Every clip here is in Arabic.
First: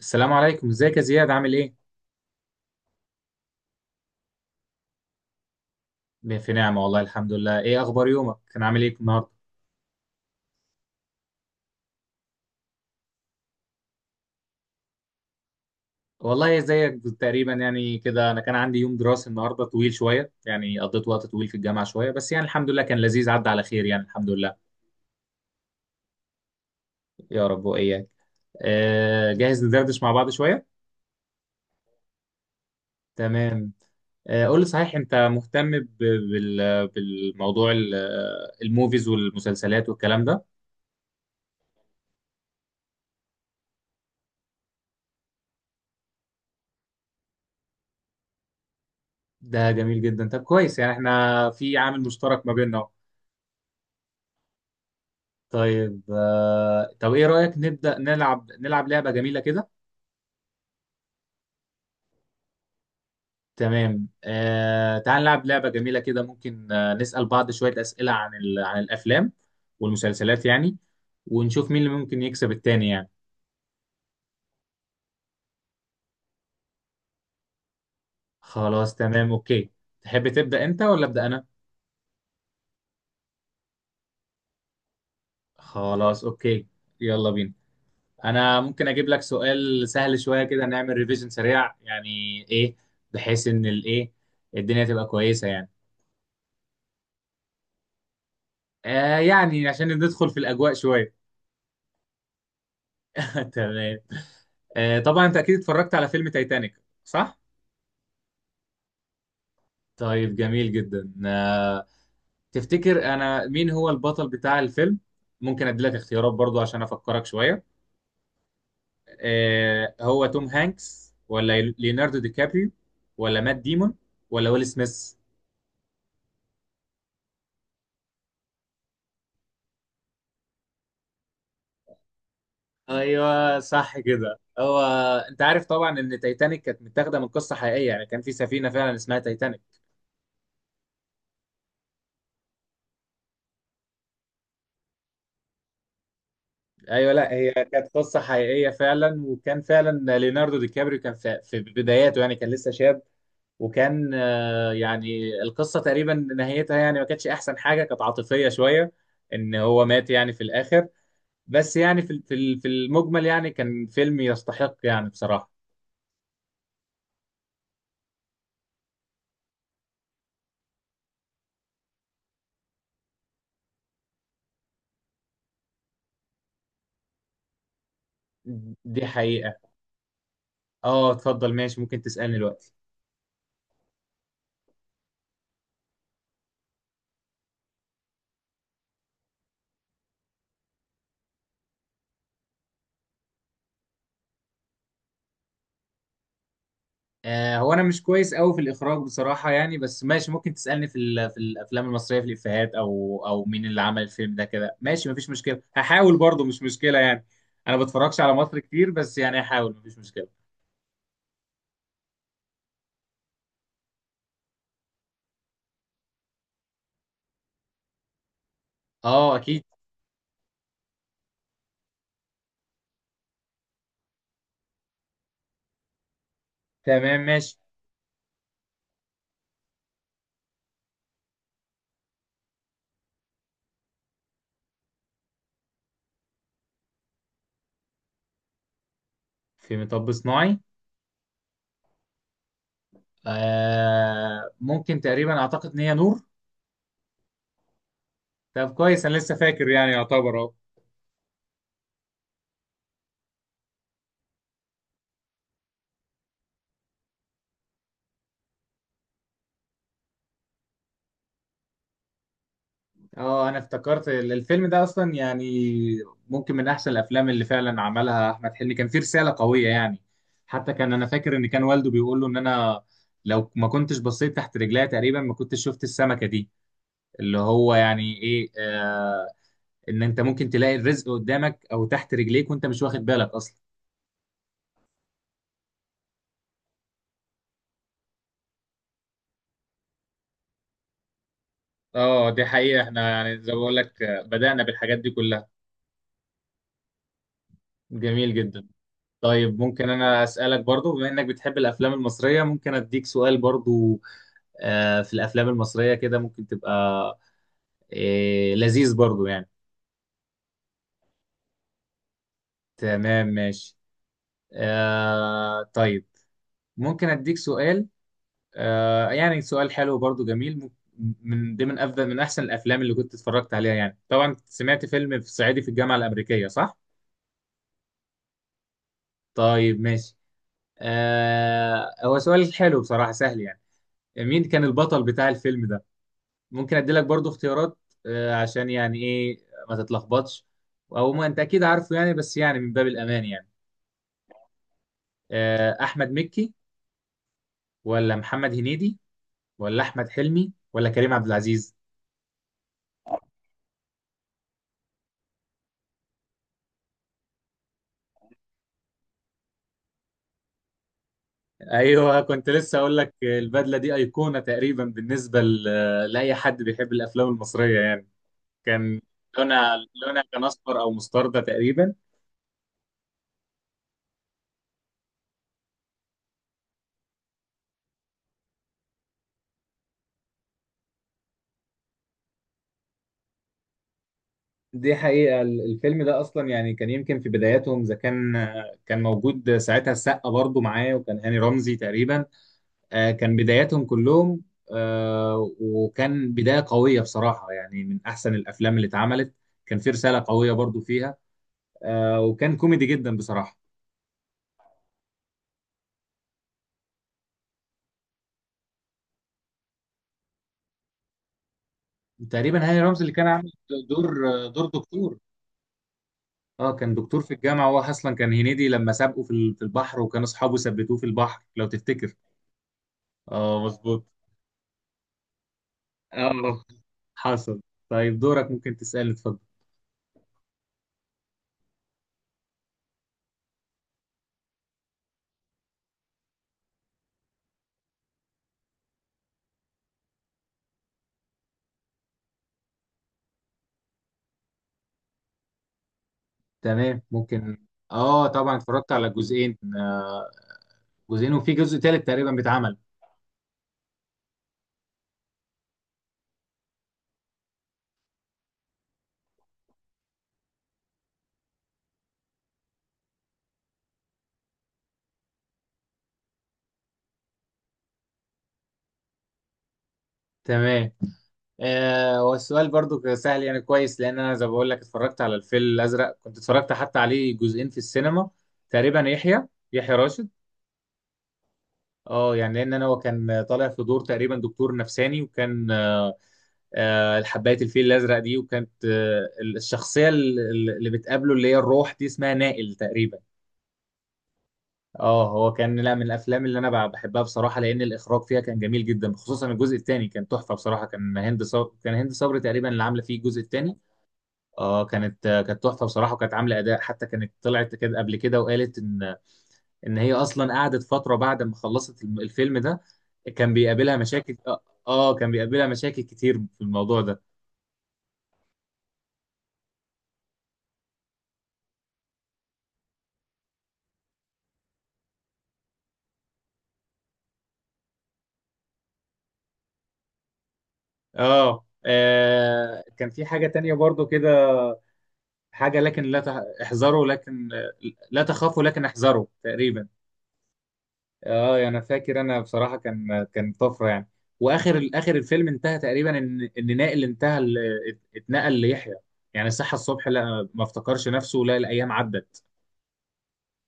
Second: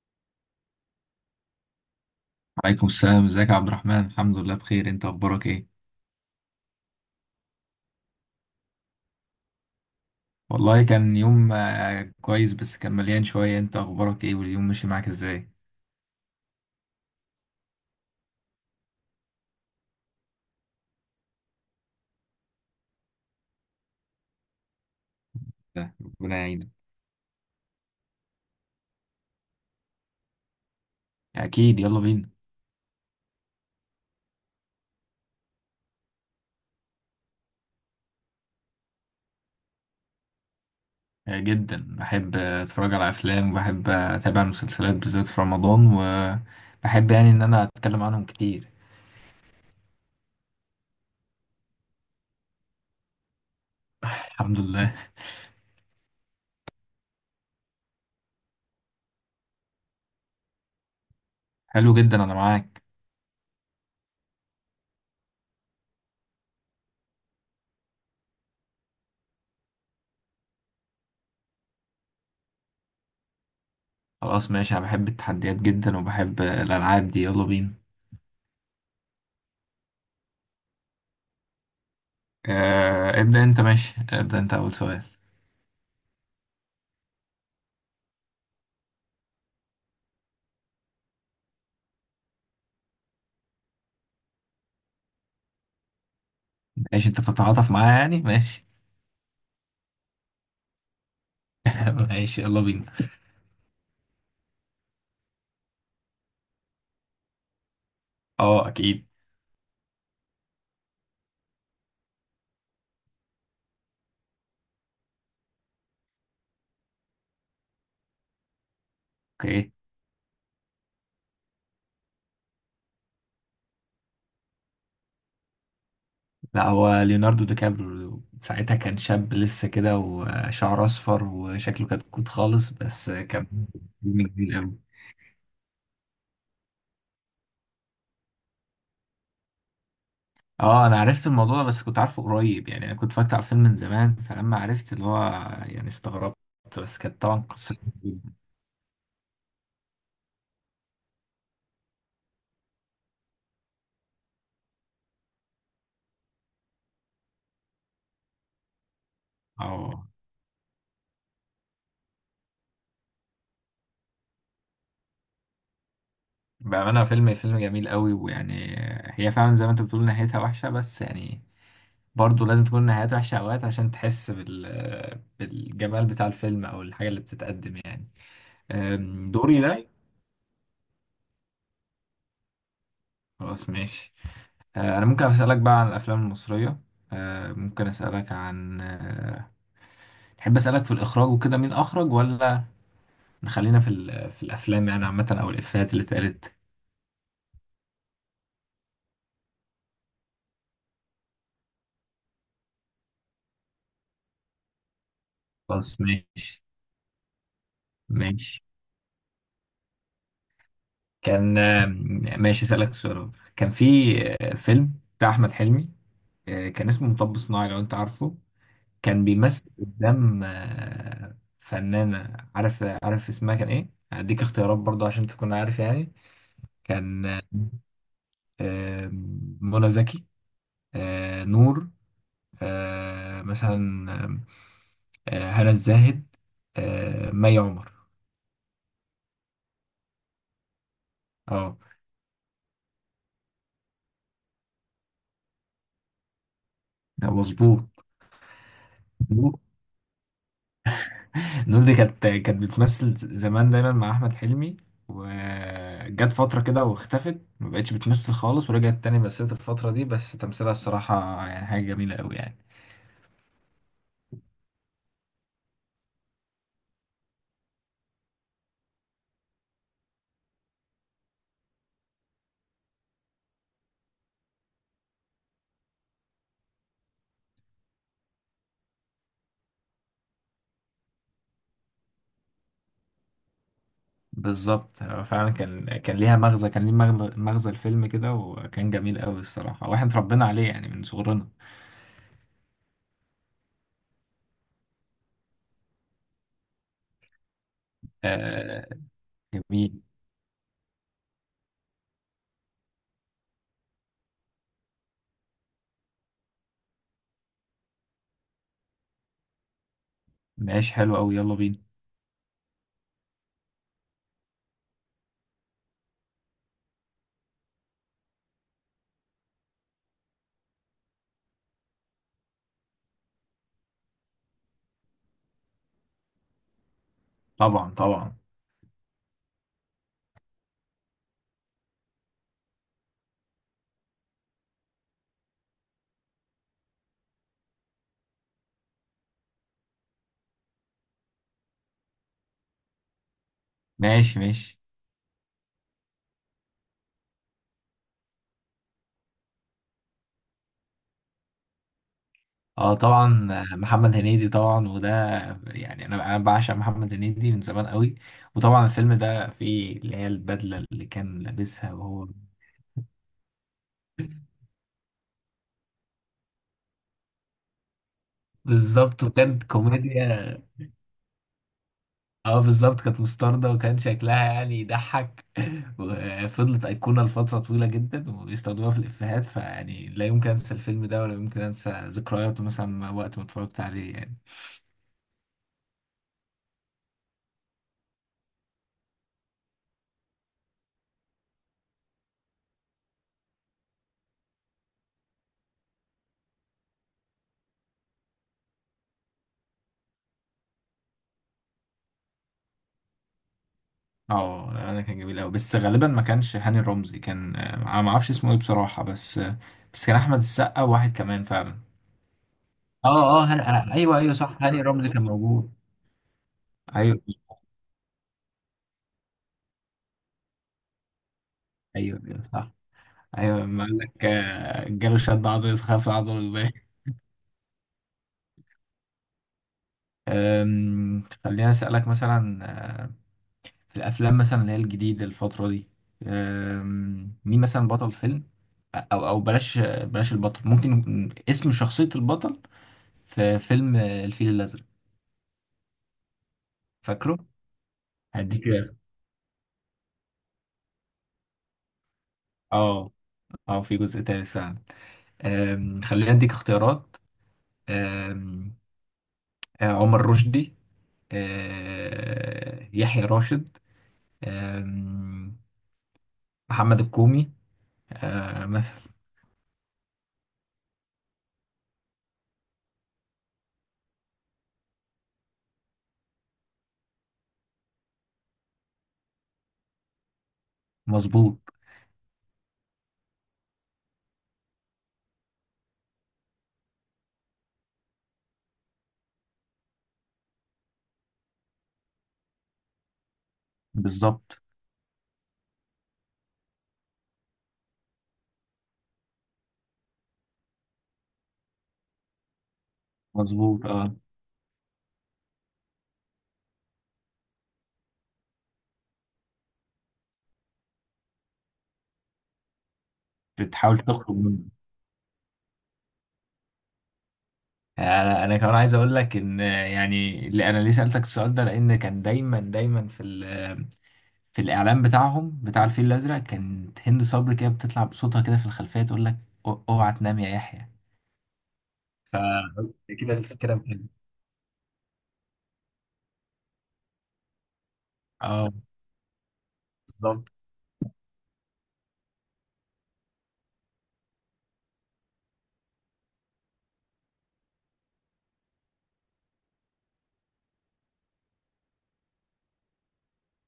السلام عليكم، ازيك يا زياد؟ عامل ايه؟ عليكم السلام. ازيك يا عبد الرحمن؟ الحمد لله بخير. انت اخبارك ايه؟ في نعمة والله الحمد لله. ايه اخبار يومك؟ كان عامل ايه النهارده؟ والله كان يوم كويس بس كان مليان شوية. انت اخبارك ايه واليوم ماشي معاك ازاي؟ والله زيك تقريبا، يعني كده انا كان عندي يوم دراسي النهارده طويل شوية، يعني قضيت وقت طويل في الجامعة شوية، بس يعني الحمد لله كان لذيذ، عدى على خير يعني الحمد لله. ده، ربنا يعينك. يا رب واياك. جاهز ندردش مع بعض شوية. اكيد، يلا بينا. تمام. قول لي صحيح، انت مهتم بالموضوع الموفيز والمسلسلات والكلام ده؟ جدا بحب اتفرج على افلام، وبحب اتابع المسلسلات بالذات في رمضان، وبحب يعني ان انا اتكلم عنهم كتير. ده جميل جدا. طب كويس، يعني احنا في عامل مشترك ما بيننا. الحمد لله. طيب طب ايه رأيك نبدأ نلعب لعبة جميلة كده؟ حلو جدا، انا معاك. تمام. تعال نلعب لعبة جميلة كده، ممكن نسأل بعض شوية أسئلة عن عن الأفلام والمسلسلات يعني، ونشوف مين اللي ممكن يكسب التاني يعني. خلاص ماشي، انا بحب التحديات جدا وبحب الالعاب دي. يلا بينا. خلاص تمام، أوكي. تحب تبدأ أنت ولا أبدأ أنا؟ ابدأ انت. ماشي، ابدأ انت اول سؤال. خلاص أوكي. يلا بينا. أنا ممكن أجيب لك سؤال سهل شوية كده، نعمل ريفيجن سريع يعني، إيه بحيث إن الدنيا تبقى كويسة يعني. ماشي، انت بتتعاطف معايا يعني. ماشي. يعني عشان ندخل في الأجواء شوية. ماشي، يلا بينا. تمام. طبعا انت اكيد اتفرجت على فيلم تايتانيك، صح؟ اه اكيد. طيب جميل جدا. تفتكر انا مين هو البطل بتاع الفيلم؟ ممكن ادي لك اختيارات برضو عشان افكرك شوية. اوكي. هو توم هانكس ولا ليوناردو دي كابريو ولا مات ديمون ولا ويل سميث؟ لا، هو ليوناردو دي كابريو. ساعتها كان شاب لسه كده وشعره اصفر وشكله كتكوت خالص، بس كان ايوه صح فيلم كده جميل قوي. هو. انت عارف طبعا ان تايتانيك كانت متاخده من قصه حقيقيه، يعني كان في سفينه فعلا اسمها تايتانيك. اه انا عرفت الموضوع ده، بس كنت عارفه قريب يعني. انا كنت فاكر على الفيلم من زمان فلما عرفت اللي هو يعني استغربت. بس ايوه، كانت لا طبعا هي قصة. كانت قصه حقيقيه فعلا، وكان فعلا ليوناردو دي كابريو كان في بداياته، يعني كان لسه شاب. وكان يعني القصه تقريبا نهايتها يعني ما كانتش احسن حاجه، كانت عاطفيه شويه ان هو اه. مات يعني في الاخر. بس يعني في المجمل يعني كان فيلم يستحق يعني بصراحه. بأمانة فيلم جميل قوي، ويعني هي فعلا زي ما انت بتقول نهايتها وحشة، بس يعني برضه لازم تكون النهايات وحشة أوقات عشان تحس بالجمال بتاع الفيلم أو الحاجة اللي بتتقدم يعني. دي حقيقه. دوري ده. اه اتفضل ماشي، ممكن تسالني دلوقتي. خلاص ماشي. أنا ممكن أسألك بقى عن الأفلام المصرية. أه، ممكن أسألك عن أه، تحب أسألك في الإخراج وكده مين أخرج، ولا نخلينا في الأفلام يعني عامة، أو الإفيهات اللي اتقالت. هو انا مش كويس قوي في الاخراج بصراحه يعني، بس ماشي ممكن تسالني في الافلام المصريه، في الافيهات، او مين اللي عمل الفيلم ده كده، ماشي مفيش مشكله، خلاص هحاول برضه مش ماشي مشكله يعني. انا ما بتفرجش على مصر ماشي. كتير بس يعني هحاول مفيش مشكله. كان ماشي، أسألك سؤال. كان في فيلم بتاع أحمد حلمي، كان اسمه مطب صناعي لو أنت عارفه. كان اه اكيد. بيمثل قدام فنانة. عارف اسمها كان ايه؟ هديك اختيارات برضه عشان تكون عارف يعني. تمام كان ماشي. آه، منى زكي، نور، مثلا هنا الزاهد، مي عمر. في مطب صناعي. اه آه، ممكن تقريبا اعتقد ان هي نور. مظبوط. طب كويس، انا لسه نور. فاكر يعني يعتبر اهو. نور دي كانت بتمثل زمان دايما مع احمد حلمي. وجت فترة كده واختفت، ما بقتش بتمثل خالص، ورجعت تاني مثلت الفترة دي. بس تمثيلها الصراحة يعني حاجة جميلة قوي يعني. اه، انا افتكرت الفيلم ده اصلا يعني ممكن من احسن الافلام اللي فعلا عملها احمد حلمي، كان فيه رساله قويه يعني. حتى كان انا فاكر ان كان والده بيقول له ان انا لو ما كنتش بصيت تحت رجليا تقريبا ما كنتش شفت السمكه دي، اللي هو يعني ايه. ان انت ممكن تلاقي الرزق قدامك او تحت رجليك وانت مش واخد بالك اصلا. بالظبط. هو فعلا كان ليها مغزى. كان ليه مغزى الفيلم كده، وكان جميل قوي الصراحة، واحنا اتربينا عليه يعني من صغرنا. اه دي حقيقه، احنا يعني زي ما بقول لك بدانا بالحاجات دي كلها. جميل جدا. آه. طيب ممكن جميل. انا اسالك برضو، بما انك بتحب الافلام المصريه ممكن اديك سؤال برضو في الافلام المصريه كده ممكن تبقى لذيذ برضو يعني. ماشي، حلو قوي، يلا بينا. تمام ماشي. طيب ممكن اديك سؤال. يعني سؤال حلو برضو جميل. من ضمن افضل من احسن الافلام اللي كنت اتفرجت عليها، يعني طبعا سمعت فيلم في صعيدي في الجامعه الامريكيه، صح؟ طبعا، طبعا. طيب ماشي. هو سؤال حلو بصراحه، سهل يعني. مين كان البطل بتاع الفيلم ده؟ ممكن اديلك برضو اختيارات. عشان يعني ايه ما تتلخبطش، او ما انت اكيد عارفه يعني، بس يعني من باب الامان يعني. ماشي، ماشي. احمد مكي، ولا محمد هنيدي، ولا احمد حلمي، ولا كريم عبد العزيز؟ اه طبعا. محمد هنيدي طبعا. وده يعني انا بعشق محمد هنيدي من زمان قوي. وطبعا الفيلم ده فيه اللي هي البدلة اللي كان لابسها ايوه وهو كنت لسه اقول لك البدله دي ايقونه تقريبا بالنسبه لاي حد بيحب الافلام المصريه يعني. كان بالظبط، وكانت لونها لونها كان كوميديا. اصفر او مستردة تقريبا. اه بالظبط، كانت مستردة وكان شكلها يعني يضحك. وفضلت أيقونة لفترة طويلة جدا، وبيستخدموها في الإفيهات. فيعني لا يمكن أنسى الفيلم ده ولا يمكن أنسى ذكرياته مثلا وقت ما اتفرجت عليه يعني. دي حقيقة. الفيلم ده أصلا يعني كان يمكن في بداياتهم، إذا كان موجود ساعتها السقا برضو معاه، وكان هاني رمزي تقريبا. كان بداياتهم كلهم. وكان بداية قوية بصراحة، يعني من أحسن الأفلام اللي اتعملت، كان في رسالة قوية برضو فيها. وكان كوميدي جدا بصراحة. اه، أنا كان جميل أوي، بس غالبا ما كانش هاني رمزي. كان أنا ما أعرفش اسمه إيه بصراحة، بس بس كان أحمد السقا وواحد كمان فعلا. تقريبا هاني رمزي اللي كان اه اه عامل هن... آه، دور ايوه، ايوه، صح. دور هاني رمزي دكتور. كان موجود. اه، كان دكتور ايوه. في الجامعة. هو أصلا كان هنيدي لما سابقه في البحر، وكان أصحابه ثبتوه في البحر لو تفتكر. ايوه، ايوه، صح. ايوه، اه لما قال مظبوط. لك جاله شد عضلي فخاف عضله اه يبان. حصل. طيب دورك، ممكن تسألني، اتفضل. خليني اسالك مثلا آه، في الافلام مثلا اللي هي الجديده الفتره دي. مين مثلا بطل فيلم، او بلاش البطل، ممكن اسم شخصيه البطل في فيلم الفيل الازرق؟ تمام فاكره؟ ممكن. اه طبعا هديك اتفرجت على جزئين وفي جزء تالت تقريبا بيتعمل. اه اه، في جزء تالت فعلا. خلينا اديك اختيارات. أم، عمر رشدي، يحيى راشد، أم، محمد الكومي، مثلا. تمام. آه والسؤال برضو كان سهل يعني كويس، لان انا زي ما بقول لك اتفرجت على الفيل الازرق، كنت اتفرجت حتى عليه جزئين في السينما. تقريبا يحيى راشد. مظبوط. اه يعني لان انا هو كان طالع في دور تقريبا دكتور نفساني، وكان حبايه الفيل الازرق دي، وكانت الشخصيه اللي بتقابله اللي هي الروح دي اسمها نائل تقريبا. بالظبط. اه هو كان لا، من الافلام اللي انا بحبها بصراحه، لان الاخراج فيها كان جميل جدا، خصوصا الجزء الثاني كان تحفه بصراحه. كان هند صبري تقريبا اللي عامله فيه الجزء الثاني. مظبوط اه. اه كانت كانت تحفه بصراحه، وكانت عامله اداء، حتى كانت طلعت كده قبل كده وقالت ان هي اصلا قعدت فتره بعد ما خلصت الفيلم ده، كان بيقابلها بتحاول تخرج مشاكل. منه. اه كان بيقابلها مشاكل كتير في الموضوع ده. يعني انا كمان عايز اقول لك ان يعني اللي انا ليه سالتك السؤال ده، لان كان دايما دايما في الاعلان بتاعهم بتاع الفيل الازرق. كانت هند صبري كده بتطلع بصوتها كده في الخلفيه تقول لك: اوعى تنام يا يحيى". اه كان في كده حاجه تانية الفكره برضو مهمة. كده، حاجه لكن لا تح- احذروا، لكن لا تخافوا اه لكن احذروا تقريبا. بالظبط. اه يعني انا فاكر. انا بصراحه كان طفره يعني. واخر اخر الفيلم انتهى تقريبا ان نائل انتهى اتنقل ليحيى، يعني صحى الصبح لا، ما افتكرش نفسه، لا، الايام عدت.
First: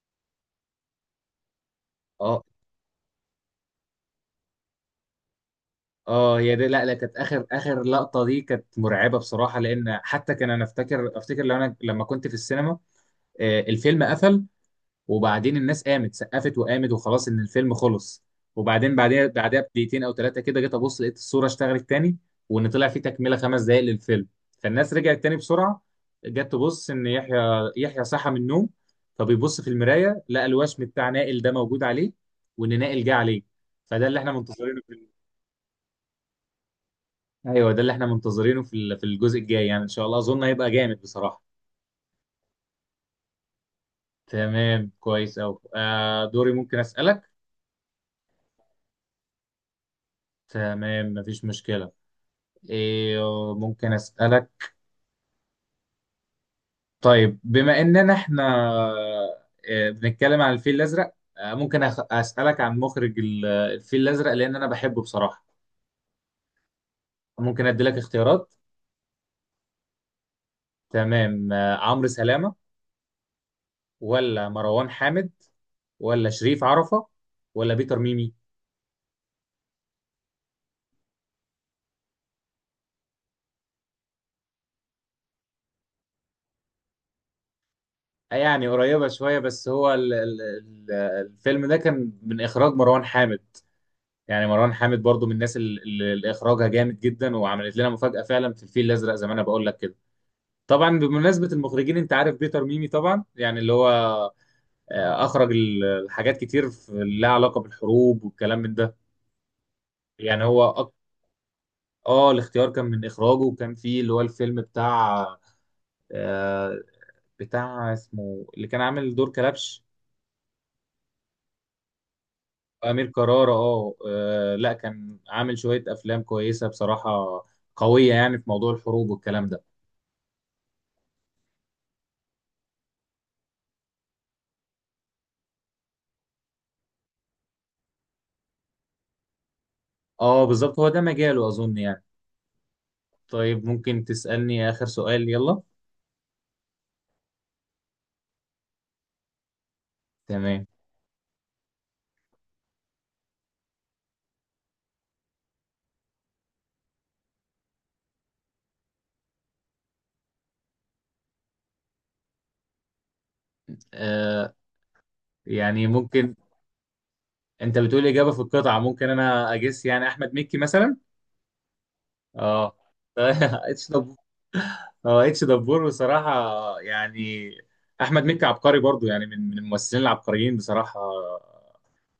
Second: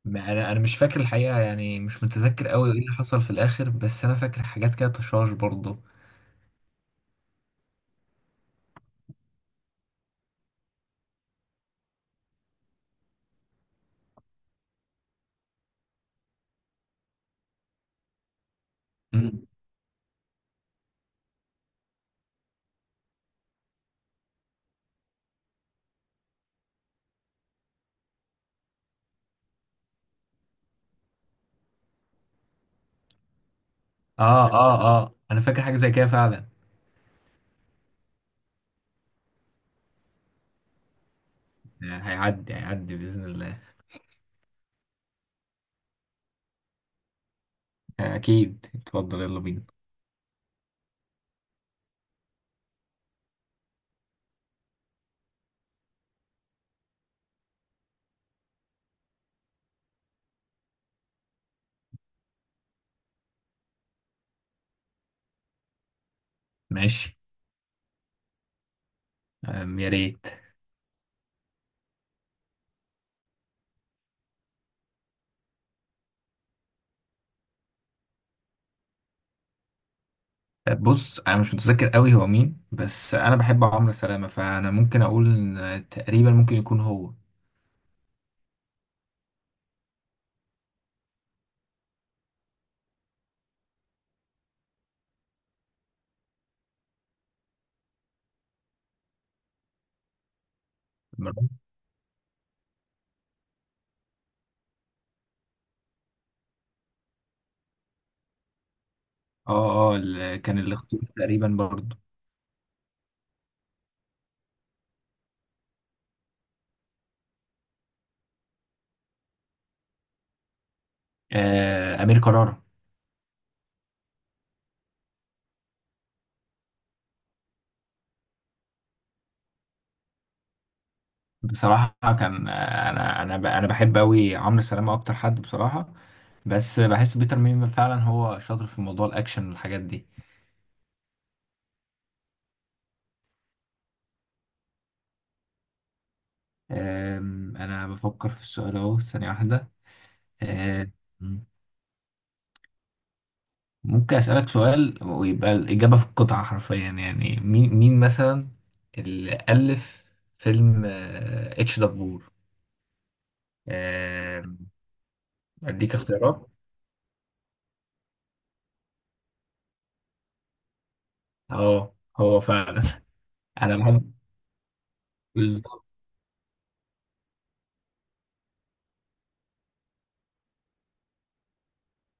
ما انا مش فاكر الحقيقه يعني، مش اه، متذكر قوي ايه اللي حصل في الاخر، بس انا فاكر حاجات كده تشاش برضه. اه، هي دي. لا، لا، كانت اخر اخر لقطه دي كانت مرعبه بصراحه، لان حتى كان انا افتكر لو انا لما كنت في السينما الفيلم قفل، وبعدين الناس قامت سقفت وقامت، وخلاص ان الفيلم خلص. وبعدين بعدها مم. بعدها بدقيقتين او 3 كده، جيت ابص لقيت الصوره اشتغلت تاني، وان طلع في تكمله 5 دقائق للفيلم. فالناس رجعت تاني بسرعه، جت تبص ان يحيى صحى من النوم، فبيبص في المرايه لقى الوشم بتاع نائل ده موجود عليه، وان نائل جه عليه. فده اللي احنا اه منتظرينه اه في ال- اه، انا فاكر حاجه زي كده فعلا. ايوه ده اللي احنا منتظرينه في الجزء الجاي يعني، ان شاء الله اظن هيبقى جامد بصراحه. هيعدي هيعدي باذن الله. تمام كويس أوي. دوري ممكن اسالك. اكيد اتفضل، يلا بينا. تمام مفيش مشكله. إيه ممكن أسألك؟ طيب بما إننا إحنا بنتكلم عن الفيل الأزرق، ممكن أسألك عن مخرج الفيل الأزرق، لأن أنا بحبه بصراحة. ماشي. ممكن أدي لك اختيارات. يا ريت. تمام. عمرو سلامة، ولا مروان حامد، ولا شريف عرفة، ولا بيتر ميمي؟ بص، انا مش متذكر قوي هو مين، بس انا بحب عمرو سلامه، فانا ممكن اقول إن تقريبا ممكن يكون هو. يعني قريبة شوية، بس هو ال- الفيلم ده كان من إخراج مروان حامد. يعني مروان حامد برضو من الناس اللي إخراجها جامد جدا، وعملت لنا مفاجأة فعلا في الفيل الأزرق زي ما أنا بقول لك كده. طبعا بمناسبة المخرجين، انت عارف بيتر ميمي طبعا يعني، اللي هو اخرج الحاجات كتير لها علاقة بالحروب والكلام من ده. اه اه، يعني كان هو الاختيار تقريبا برضو اه الاختيار كان من اخراجه، وكان فيه اللي هو الفيلم بتاع آه، بتاع اسمه، اللي كان عامل دور كلبش، امير كرارة امير كرارة. اه لا، كان عامل شوية افلام كويسة بصراحة، قوية يعني في موضوع الحروب والكلام ده. بصراحه. كان آه، انا بحب قوي عمرو سلامه اكتر حد بصراحه. بس بحس بيتر ميمي فعلا هو شاطر في موضوع الاكشن والحاجات دي. اه بالظبط، هو ده مجاله اظن يعني. طيب ممكن تسألني اخر سؤال، يلا. انا بفكر في السؤال اهو، ثانيه واحده. تمام آه ممكن أسألك سؤال ويبقى الإجابة في القطعة حرفيا. يعني مين مثلا اللي ألف فيلم اتش دبور؟ آه، يعني أديك ممكن، اختيارات. انت بتقول اجابه في القطعه ممكن انا اجس يعني، احمد مكي مثلا. اه هو اه فعلا. أنا اتش بحب دبور. اه اتش دبور بالظبط. بصراحه. يعني احمد مكي عبقري برضو يعني، من الممثلين العبقريين بصراحه،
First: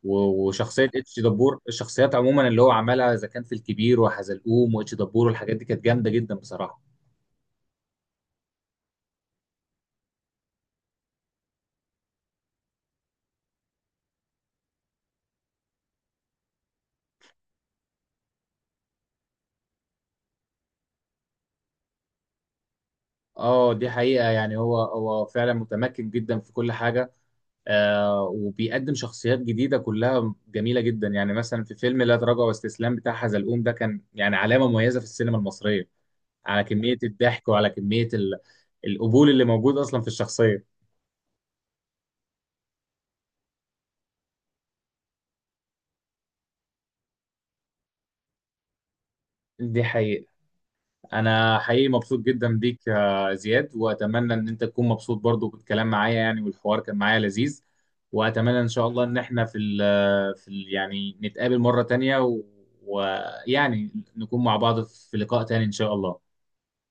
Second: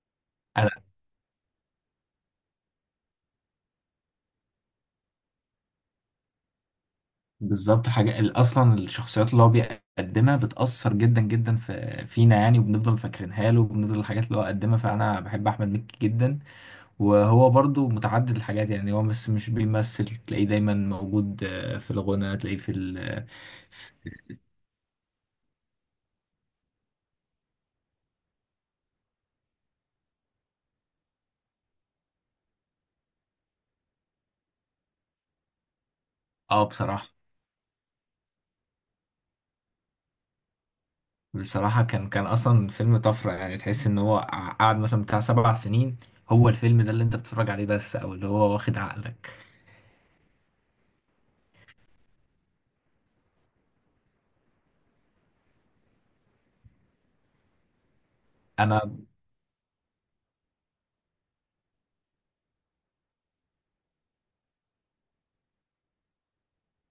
و- أنا وشخصيه اتش دبور، الشخصيات عموما اللي هو عملها اذا كان في الكبير وحزلقوم واتش دبور والحاجات دي كانت جامده جدا بصراحه. بالظبط، أصلا الشخصيات اللي هو بيقدمها بتأثر جدا جدا في فينا يعني، وبنفضل فاكرينها له، وبنفضل الحاجات اللي هو قدمها. فأنا بحب أحمد مكي جدا. وهو برضو متعدد الحاجات يعني. هو بس مش بيمثل، تلاقيه دايما موجود في الغنى، تلاقيه في ال اه اه دي حقيقه، يعني هو فعلا متمكن جدا في كل حاجه. آه وبيقدم شخصيات جديدة كلها جميلة جدا، يعني مثلا في فيلم لا تراجع واستسلام بتاع حزلقوم ده، كان يعني علامة مميزة في السينما المصرية على كمية بصراحة. الضحك وعلى كمية القبول اللي موجود أصلا في الشخصية. بصراحة كان أصلا فيلم طفرة يعني. تحس إن هو قعد مثلا بتاع 7 سنين هو الفيلم ده اللي أنت بتتفرج عليه بس، أو اللي هو واخد عقلك. دي حقيقة. أنا حقيقي مبسوط جدا بيك يا زياد، وأتمنى إن أنت تكون مبسوط برضو بالكلام معايا يعني، والحوار كان معايا لذيذ. وأتمنى إن شاء أنا الله إن إحنا في ال في ال يعني نتقابل مرة تانية ويعني نكون مع بعض في لقاء تاني إن شاء الله.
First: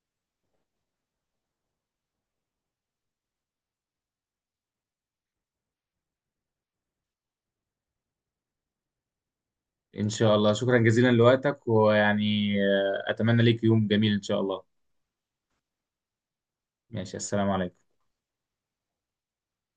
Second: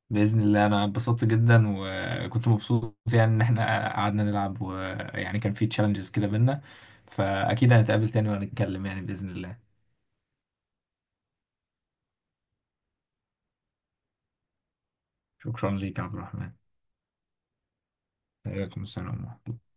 بإذن الله، أنا اتبسطت جدا وكنت مبسوط يعني إن إحنا قعدنا نلعب، ويعني كان في تشالنجز كده بينا. فأكيد هنتقابل تاني ونتكلم يعني بإذن الله. إن شاء الله شكرا جزيلا لوقتك، ويعني أتمنى ليك يوم جميل إن شاء الله. شكرا ليك يا عبد الرحمن. ماشي، السلام عليكم. عليكم السلام ورحمة الله.